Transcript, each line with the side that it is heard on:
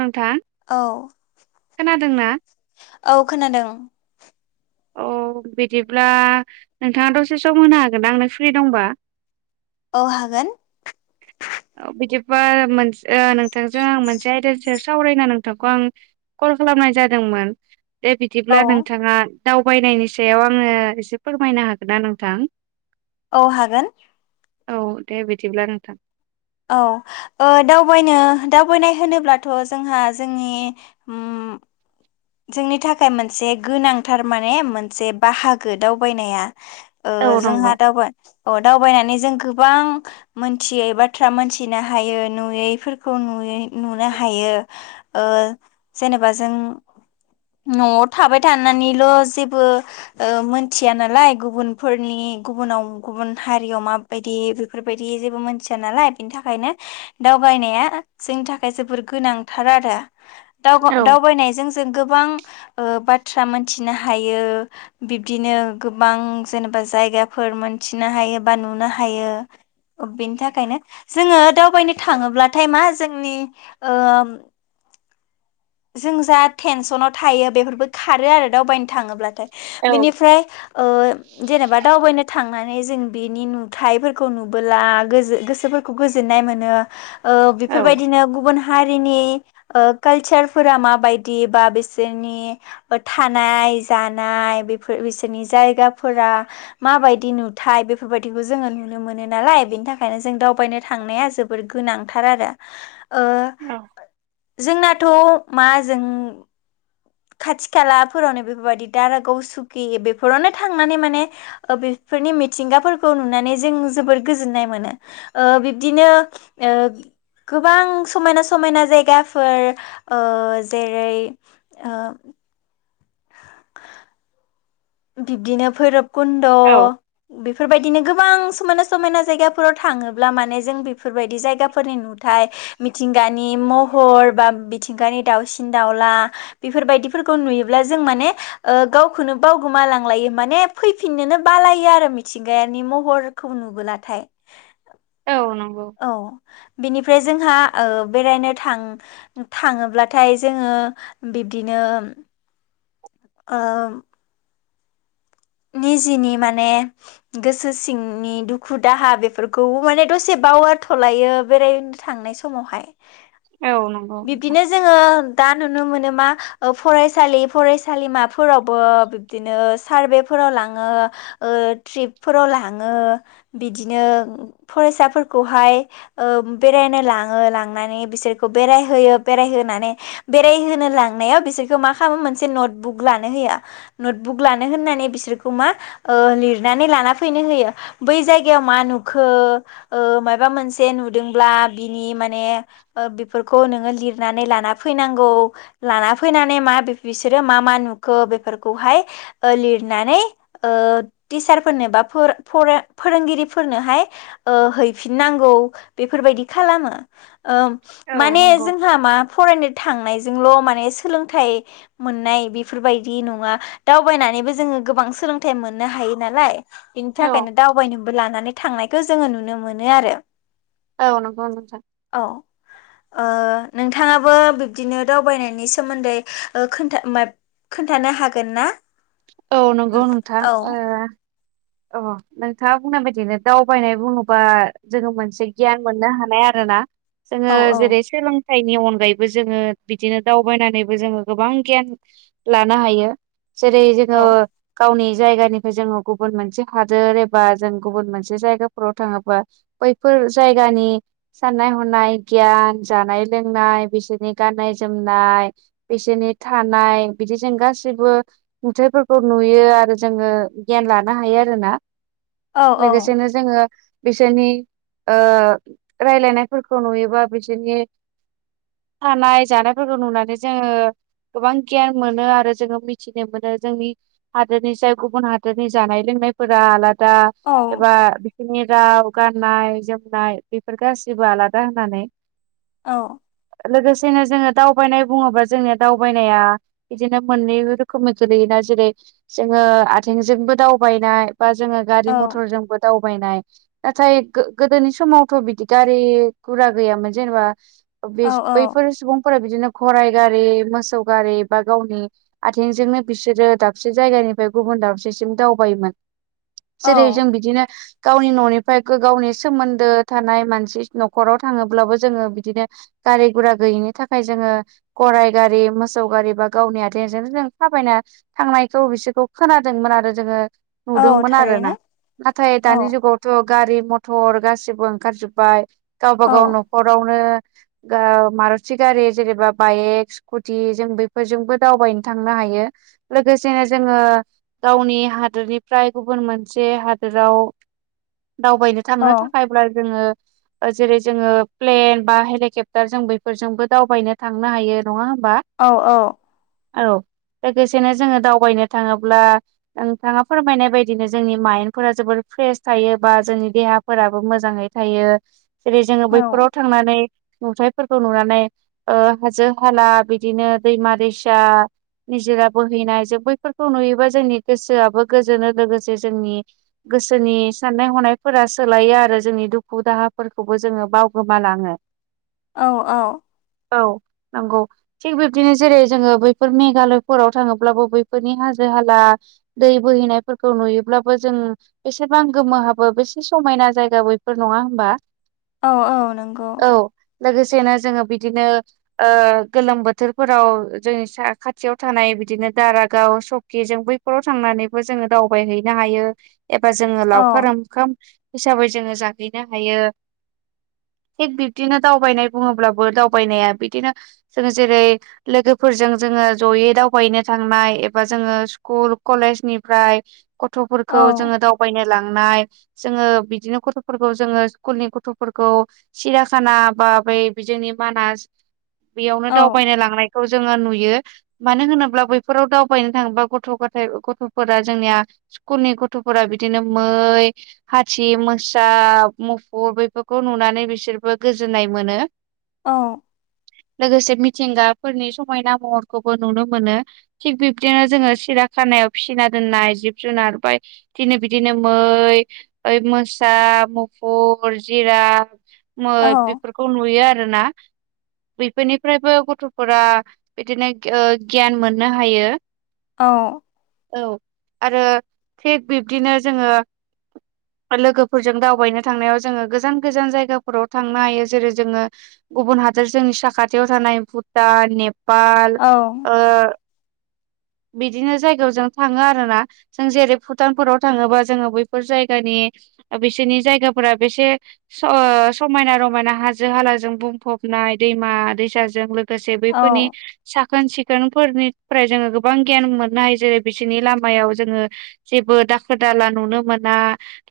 right: नोंथां
left: औ
right: खोनादों ना?
left: औ खोनादों
right: औ बिदिब्ला नोंथाङा दसे सम होनो हागोना आंनो फ्रि दंबा?
left: औ हागोन।
right: बिदिबा मोनस ओ नोंथांजों आं मोनसे आयदानि सायाव सावरायना नोंथांखौ आं कल खालामनाय जादोंमोन दे
left: औ
right: बिदिब्ला नोंथाङा। दावबायनायनि सायाव आंनो एसे फोरमायनो हागोनना नोंथां?
left: औ हागोन
right: औ दे बिदिब्ला नोंथां
left: औ ओ दावबायनो दावबायनाय होनोब्लाथ' जोंहा जोंनि ओम जोंनि थाखाय मोनसे गोनांथार माने मोनसे बाहागो दावबायनाया ओ
right: औ
left: जोंहा
right: नंगौ
left: दावबा ओ दावबायनानै जों गोबां मोनथियै बाथ्रा मोनथिनो हायो नुयैफोरखौ नुयो, नुनो हा हायो ओ जेनेबा जों न'आव थाबाय थानानैल' जेबो ओ मोनथिया नालाय गुबुनफोरनि गुबुन गुबुनाव गुबुन हारियाव माबायदि बेफोरबायदि जेबो मोनथिया नालाय बेनि थाखायनो दावबाय नाया जोंनि थाखाय जोबोर गोनांथार आरो
right: औ
left: दावगा-दावबायनायजों जों गोबां ओ बाथ्रा मोनथिनो हायो बिबदिनो गोबां जेन' जायगाफोर मोनथिनो हायो बा नुनो हायो। ओ बेनि थाखायनो जोङो दावबायनो थाङोब्लाथाय मा जोंनि ओ जों जा टेनसनाव थायो बेफोरबो खारो आरो दावबायनो थाङोब्लाथाय।
right: औ
left: बिनिफ्राय ओ जेनेबा दावबायनो थांनानै जों बेनि नुथाइफोरखौ नुबोला गोजोन गोसोफोरखौ गोजोन ननाय मोनो। ओ
right: औ
left: बेफोर बायदिनो गुबुन हारिनि ओ कालसार फोरा माबायदि बा बिसोरनि ओ थानाय जानाय बेफोर बिसोरनि जा जायगाफोरा माबायदि नुथाय बेफोर बायदिखौ जोङो नुनो मोनो नालाय बेनि थाखायनो जों दाव बायनो थांनाया जोबोर गोनांथार आरो। ओ
right: औ
left: जोंनाथ' मा जों खाथि खालाफोरावनो बेफोर बायदि दारागाव सुखि बेफोरावनो थांनानै माने ओ बेफोरनि मिथिंगाफोरखौ नुनानै जों जोबोर गोजोननाय मोनो। ओ बिब्दिनो ओ गोबां समायना समायना जायगाफोर ओ जेरै ओ बिब्दिनो भैरब कुन्द'
right: औ
left: बेफोर बायदिनो गोबां समायना समायना जायगाफोराव थाङोब्ला माने जों बेफोर बायदि जायगाफोरनि नुथाय मिथि गानि महर बा मिथिंगानि दाउसिन दाउला बेफोर बायदिफोरखौ नुयोब्ला जों माने ओ गावखोनो बावगोमालांलायो माने फैफिननोनो बालायो आरो मिथिंगायानि महरखौ नुबोलाथाय। [inaudible]
right: औ नंगौ
left: औ बेनिफ फ्राय जोंहा ओ बेरायनो थां-थाङोब्लाथाय जोङो बिब्दिनो [inaudible] ओ निजिनि माने गोसो सिंनि दुखु दाहा बेफोरखौबो माने दसे बावगारथ'लायो बेरायनो थांनाय समावहाय।
right: औ नंगौ नोंथां
left: बिब्दिनो जोङो दा नुनो मोनो मा फरायसालि फरायसालिमाफोरावबो बिबदिनो सारभे फोराव लाङो ओ ट्रिपफोराव लाङो बिदिनो फरायसा खौहाय ओ बेरायनो लाङो लांनानै बिसोरखौ बेरायहोयो बेरायहोनानै बेरायहोनो लांनायाव बिसोरखौ मा खालामो मोनसे नटबुक लानो होयो नटबुक लानो होननानै बिसोर खौ मा ओ लिरनानै लाना फैनो होयो। बै जायगायाव मा नुखो ओ मायबा मोनसे नुदोंब्ला बिनि माने ओ बिफोरखौ नोङो लिर नानै लाना फैनांगौ लाना फैनानै मा बि-बिसोरो मा मा नुखो बेफोरखौहाय ओ लिर नानै ओ टिसारफोरनो बा फोर-फरा-फो-फोरोंगिरिफोरनोहाय ओ है फिननांगौ बेफोर बायदि खालामो ओ
right: औ
left: माने
right: नंगौ
left: जोंहा मा फराय थांनायजोंल' माने सोलोंथाइ मोननाय बेफोर बायदि नङा दावबायनानैबो जोङो गोबां सोलोंथाइ मोननो हायो नालाय बिनि
right: औ
left: थाखायनो दावबायनोबो लानानै थांनाय खो जोङो नुनो मोनो आरो।
right: औ नोंगौ नोंथां।
left: औ ओ नोंथाङाबो बिब्दिनो दावबायनायनि सोमोन्दै ओ खोनथा माय खोन्थानो हागोन ना?
right: औ नंगौ नोंथां
left: औ
right: ओ अ नोंथाङा बुंनाय बायदिनो दावबायनाय बुङोबा जोङो मोनसे गियान मोननो हानाय आरोना।
left: औ
right: जोङो
left: औ
right: जेरै श्रीलं थाइनि अनगायैबो जोङो बिदिनो दावबायनानैबो जोङो गोबां गियान लानो हायो। जेरै
left: औ
right: जोङो गावनि जायगानिफ्राय जोङो गुबुन मोनसे हादोर एबा जों गुबुन मोनसे जायगााव थाङोबा बैफोर जायगानि साननाय हनाय गियान जानाय लोंनाय बिसोरनि गाननाय जोमनाय बिसोरनि थानाय बिदि जों गासिबो नुथायाइफोरखौ नुयो आरो जोङो गियान लानो हायो। ना
left: औ
right: लोगोसेनो जोङो बिसोरनि रायलायनायफोरखौ नुयोबा बिसोरनि थानाय जानायफोरखौ नुनानै जोङो गोबां गियान मोनो आरो जोङो मिथिनो मोनो जोंनि हादोरनि जाय गुबुन हादोरनि जानाय लोंनाय फुरा आलादा
left: औ
right: एबा जोंनि राव गाननाय जोमनाय बेफोर गासैबो आलादा होनानै
left: औ
right: लोगोसेनो जोङो दावबायनाय बुङोबा जोंनिया दावबायनाया बिदिनो मोननै रोखोमनि गोलैयो। जेरै जोङो आथिंजोंबो दावबायनाय बा जोङो गारि मथरजोंबो दावबाय नाय नाथाय गोदोनि समावथ बिदि गारि गुरा गैयामोन जेनेबा। बे
left: औ
right: बैफोर सुबुं फोर बिदिनो फराइ गारि मोसौ गारि बा गावनि आथिंजोंनो बिसोरो दाबसे जायगानि निफ्राय गुबुन दाबसेसिम दावबायोमोन जेरै
left: औ
right: जों बिदिनो गावनि ननिफ्राय गावनि सोमोन्दो थानाय मानसि नखराव थाङोब्लाबो जोङो बिदिनो गारि गुरा गैयिनि थाखाय जोङो गराइ गारि मोसौ गारि बा गावनि आथिंजोंनो जों थाबायना थांनायखौ बिसोरखौ खोनादोंमोन आरो जोङो
left: औ
right: नुदोंमोन आरो ना
left: थारैनो
right: नाथाय
left: औ
right: दानि जुगावथ गारि मथर गासिबो ओंखारजोबबाय गावबा
left: औ
right: गाव न'खरावनो मारथि गारि जेनेबा बाइक स्कुटि जों बेफोरजोंबो दावबायनो थांनो हायो। लोगोसेनो जोङो गावनि हादनि फ्राय गुबुन मोनसे हादोराव दावबायनो
left: औ
right: थांनो थाखायब्ला जोङो जेरै जोङो प्लेन बा हेलिकप्टार जों बैफोरजोंबो दावबायनो थांनो हायो। नङा होमबा?
left: औ औ
right: औ लोगोसेनो जोङो दावबायनो थाङोब्ला नोंथाङा। फोरमायनाय बायदिनो जोंनि माइन्दफोरा जोबोर फ्रेस थायो बा जोंनि देहाफोराबो मोजाङै थायो। जेरै जोङो
left: औ
right: बैफोराव थांनानै नुथायाइफोरखौ नुनानै हाजो हाला बिदिनो दैमा दैसा निजोरा बोहैनाय जों बैफोरखौ नुयोबा जोंनि गोसोआबो गोजोनो लोगोसे जोंनि गोसोनि साननाय हनायफोरा सोलायो आरो जोंनि दुखु दाहा फोरखौबो जोङो बावगोमालाङो।
left: औ औ
right: औ नंगौ थिग बिब्दिनो जेरै जोङो बैफोर मेघालयफोराव थाङोब्लाबो बैफोरनि हाजो हाला दै बोहैनायफोरखौ नुयोब्लाबो जों बेसेबां गोमोहाबो बेसे समायना जायगा बैफोर नङा होमबा?
left: औ औ नंगौ
right: औ लोगोसेनो जोङो बिदिनो गोलोम बोथोरफोराव जोंनि स खाथियाव थानाय बिदिनो दारागाव सकिजों बैफोराव थांनानै जोङो दावबायहैनो हायो एबा जोङो
left: औ
right: लावखार ओंखाम हिसाबै जोङो जाहैनो हायो।
left: [inaudible]
right: थिग बिबदिनो दावबायनाय बुङोब्लाबो दावबायनाया बिदिनो जों जेरै लोगोफोरजों जोङो जयै दावबायनो थांनाय एबा जोङो स्कुल कलेजनि ओमफ्राय
left: औ
right: गथफोरखौ जोङो दावबायनो लांनाय जोंङो बिदिनो गथफोरखौ जोङो स्कुलनि गथफोरखौ सिरिया खाना बा बा बै जोंनि मानास बेयावनो
left: औ
right: दावबायनो लांनाय खौ जोङो नुयो मानो होनोब्ला बैफोराव दावबायनो थाङोबा गथ गथाय गथ फोरा जोंनिया स्कुलनि गथफोरा बिदिनो मै हाथि मोसा म फुर बेफोरखौ नुनानै बिसोरबो गोजोननाय मोनो।
left: औ
right: लोगोसे मिथिंगाफोरनि समायना महरखौबो नुनो मोनो थिग बिब्दिनो जोङो सिरा खानायाव फिसिना दोननाय जिब जुनार बा थिनो बिदिनो मै ओइ मोसा मु फुर जिराफ मै
left: औ
right: बेफोरखौ नुयो आरोना। बेफोरनिफ्रायबो गथ'फोरा बिदिनो गियान मोननो हायो।
left: औ
right: औ आरो थिग बिब्दिनो जोङो लोगोफोरजों दावबायनो थांनायाव जोङो गोजान गोजान जायगाफोराव थांनो हायो जेरै जोङो गुबुन हादर जोंनि साखाथियाव थानाय भुटान नेपाल
left: औ
right: ओ बिदिनो जायगायाव जों थाङो आरोना जों जेरै भुटानफोराव थाङोबा जोङो बैफोर जायगानि बिसोरनि जायगाफोरा बेसे ओ समायना रमायना हाजो हालाजों बुंफब नाय दैमा दैसाजों लोगोसे बैफोरनि साखोन सिखोनफोरनिफ्राय जोङो गोब बां गियान मोननो हायो जेरै बिसोरनि लामायाव जोङो जेबो दाखोर दाला नुनो मोना।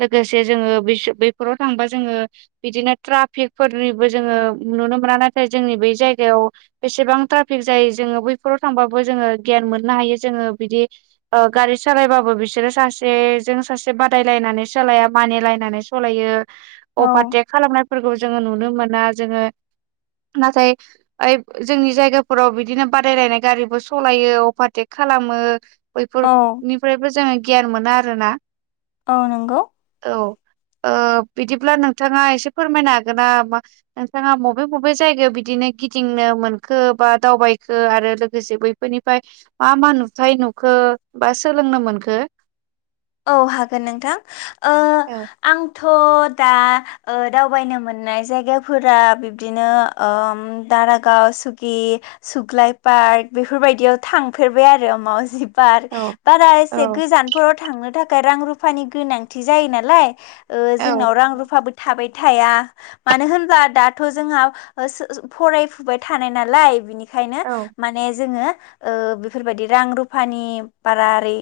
right: लोगोसे जोङो बैफोराव थांबा जोङो बिदिनो ट्राफिकफोरनिबो जोङो नु नुनो मोना नाथाय जोंनि बै जायगायाव बेसेबां ट्राफिक जायो जोङो बैफोराव थांबाबो जोङो गियान मोननो हायो जोङो बिदि ओ गारि सालायबाबो बिसोरो सासेजों सासे बादायलायना नानै सालाया मानिलायनानै सालायो अभार
left: औ
right: तेक खालाम नायफोरखौ जोङो नुनो मोना जोङो नाथाय ओ जोंनि जायगाफोराव बिदिनो बादायलायनाय गारिबो स सलायो अपारटेक खालामो
left: औ
right: बैफोरनिफ्रायबो जोङो गियान मोना आरोना।
left: औ नंगौ।
right: औ ओ बिदिब्ला नोंथाङा एसे फोरमायनो हागोनना नोंथाङा मबे मबे जायगायाव बिदिनो गिदिंनो मोनखो बा दावबायखो आरो लोगोसे बै बे बेनिफ्राय मा मा नुथाय नुखो बा सोलोंनो मोनखो?
left: औ हागोन नोंथां ओ
right: औ
left: आं थ' दा दावबायनो मोननाय जायगाफोरा बिब्दिनो ओम दारागाव सुगि सुग्लाय पार्क बेफोरबायदियाव थांफेरबाय आरो मावजि बार
right: औ
left: बारा
right: औ
left: एसे गोजानफोराव थांनो थाखाय रां रुफानि गोनांथि जायो नालाय। ओ जोंनाव रां रुफाबो थाबाय थया मानो होनब्ला दाथ जोंहा फरायफुबाय थानाय नालाय बिनि खायनो
right: औ
left: माने जोङो ओ बेफोरबायदि रां रुफानि बारा ओरै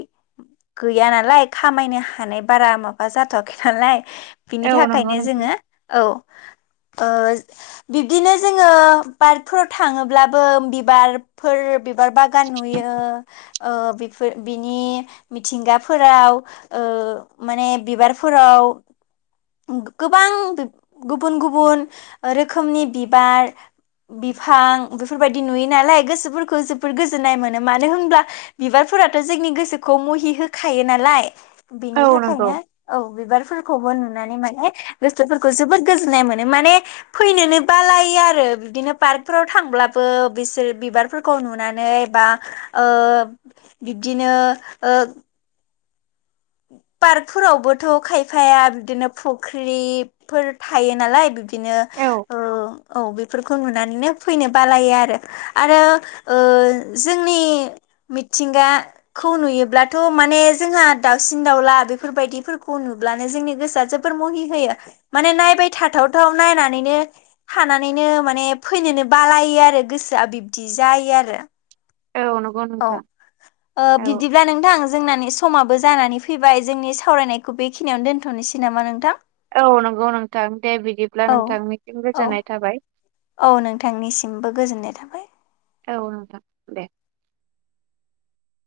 left: गैया नालाय खामायनो हानाय बारा माबा जाथ'वाखै नालाय बिनि
right: औ नंगौ
left: थाखायनो
right: नोंथां
left: जोङो औ [inaudible] ओ बिब्दिनो जोङो पार्कफोराव थाङोब्लाबो बिबारफोर बिबार बागान नुयो ओ बेफोर बिनि मिथिंगाफोराव ओ माने बिबारफोराव गोबां गुबुन गुबुन रोखोमनि बिबार बिफां बेफोरबायदि नुयो नालाय गोसोफोरखौ जोबद गोजोननाय मोनो मानो होनब्ला बिबार फोराथ' जोंनि गोसोखौ मुहि होखायो नालाय
right: औ
left: बिनि
right: नंगौ
left: थाखायनो औ बिबारफोर खौबो नुनानै माने गोसोफोरखौ जोबोद गोजोन्नाय मोनो माने फैनोनो बालायो आरो। बिदिनो पार्कफोराव थांब्लाबो बिसोर बिबारफोरखौ नुनानै बा ओ बिबदिनो ओ [inaudible] पार्कफोरावबोथ' खायफाया बिदिनो फुख्रिफोर थायो नालाय बि बिदिनो
right: औ
left: औ बेफोरखौ नुनानैनो फैनो बालायो आरो आरो ओ जोंनि मिथिंगा खौ नुयोब्लाथ' माने जोंहा दाउसिन दाउला बेफोरबायदिफोरखौ नुब्लानो जोंनि गोसोआ जोबोर मुहि होयो माने नायबाय थाथाव थाव नायनानैनो थानानैनो माने फैनोनो बालायो आरो गोसोआ बिब्दि जायो आरो।
right: औ नंगौ
left: औ
right: नोंथां
left: ओ
right: औ
left: बिदिब्ला नोंथां जोंनानै समाबो जानानै फैबाय जोंनि सावरायनायखौ बेखिनियावनो दोनथ'नोसै नामा नोंथां?
right: औ नंगौ नोंथां दे बिदिब्ला
left: औ
right: नोंथांसिम
left: औ
right: गोजोननाय थाबाय।
left: औ नोंथांनिसिमबो गोजोननाय थाबाय।
right: औ नोंथां दे।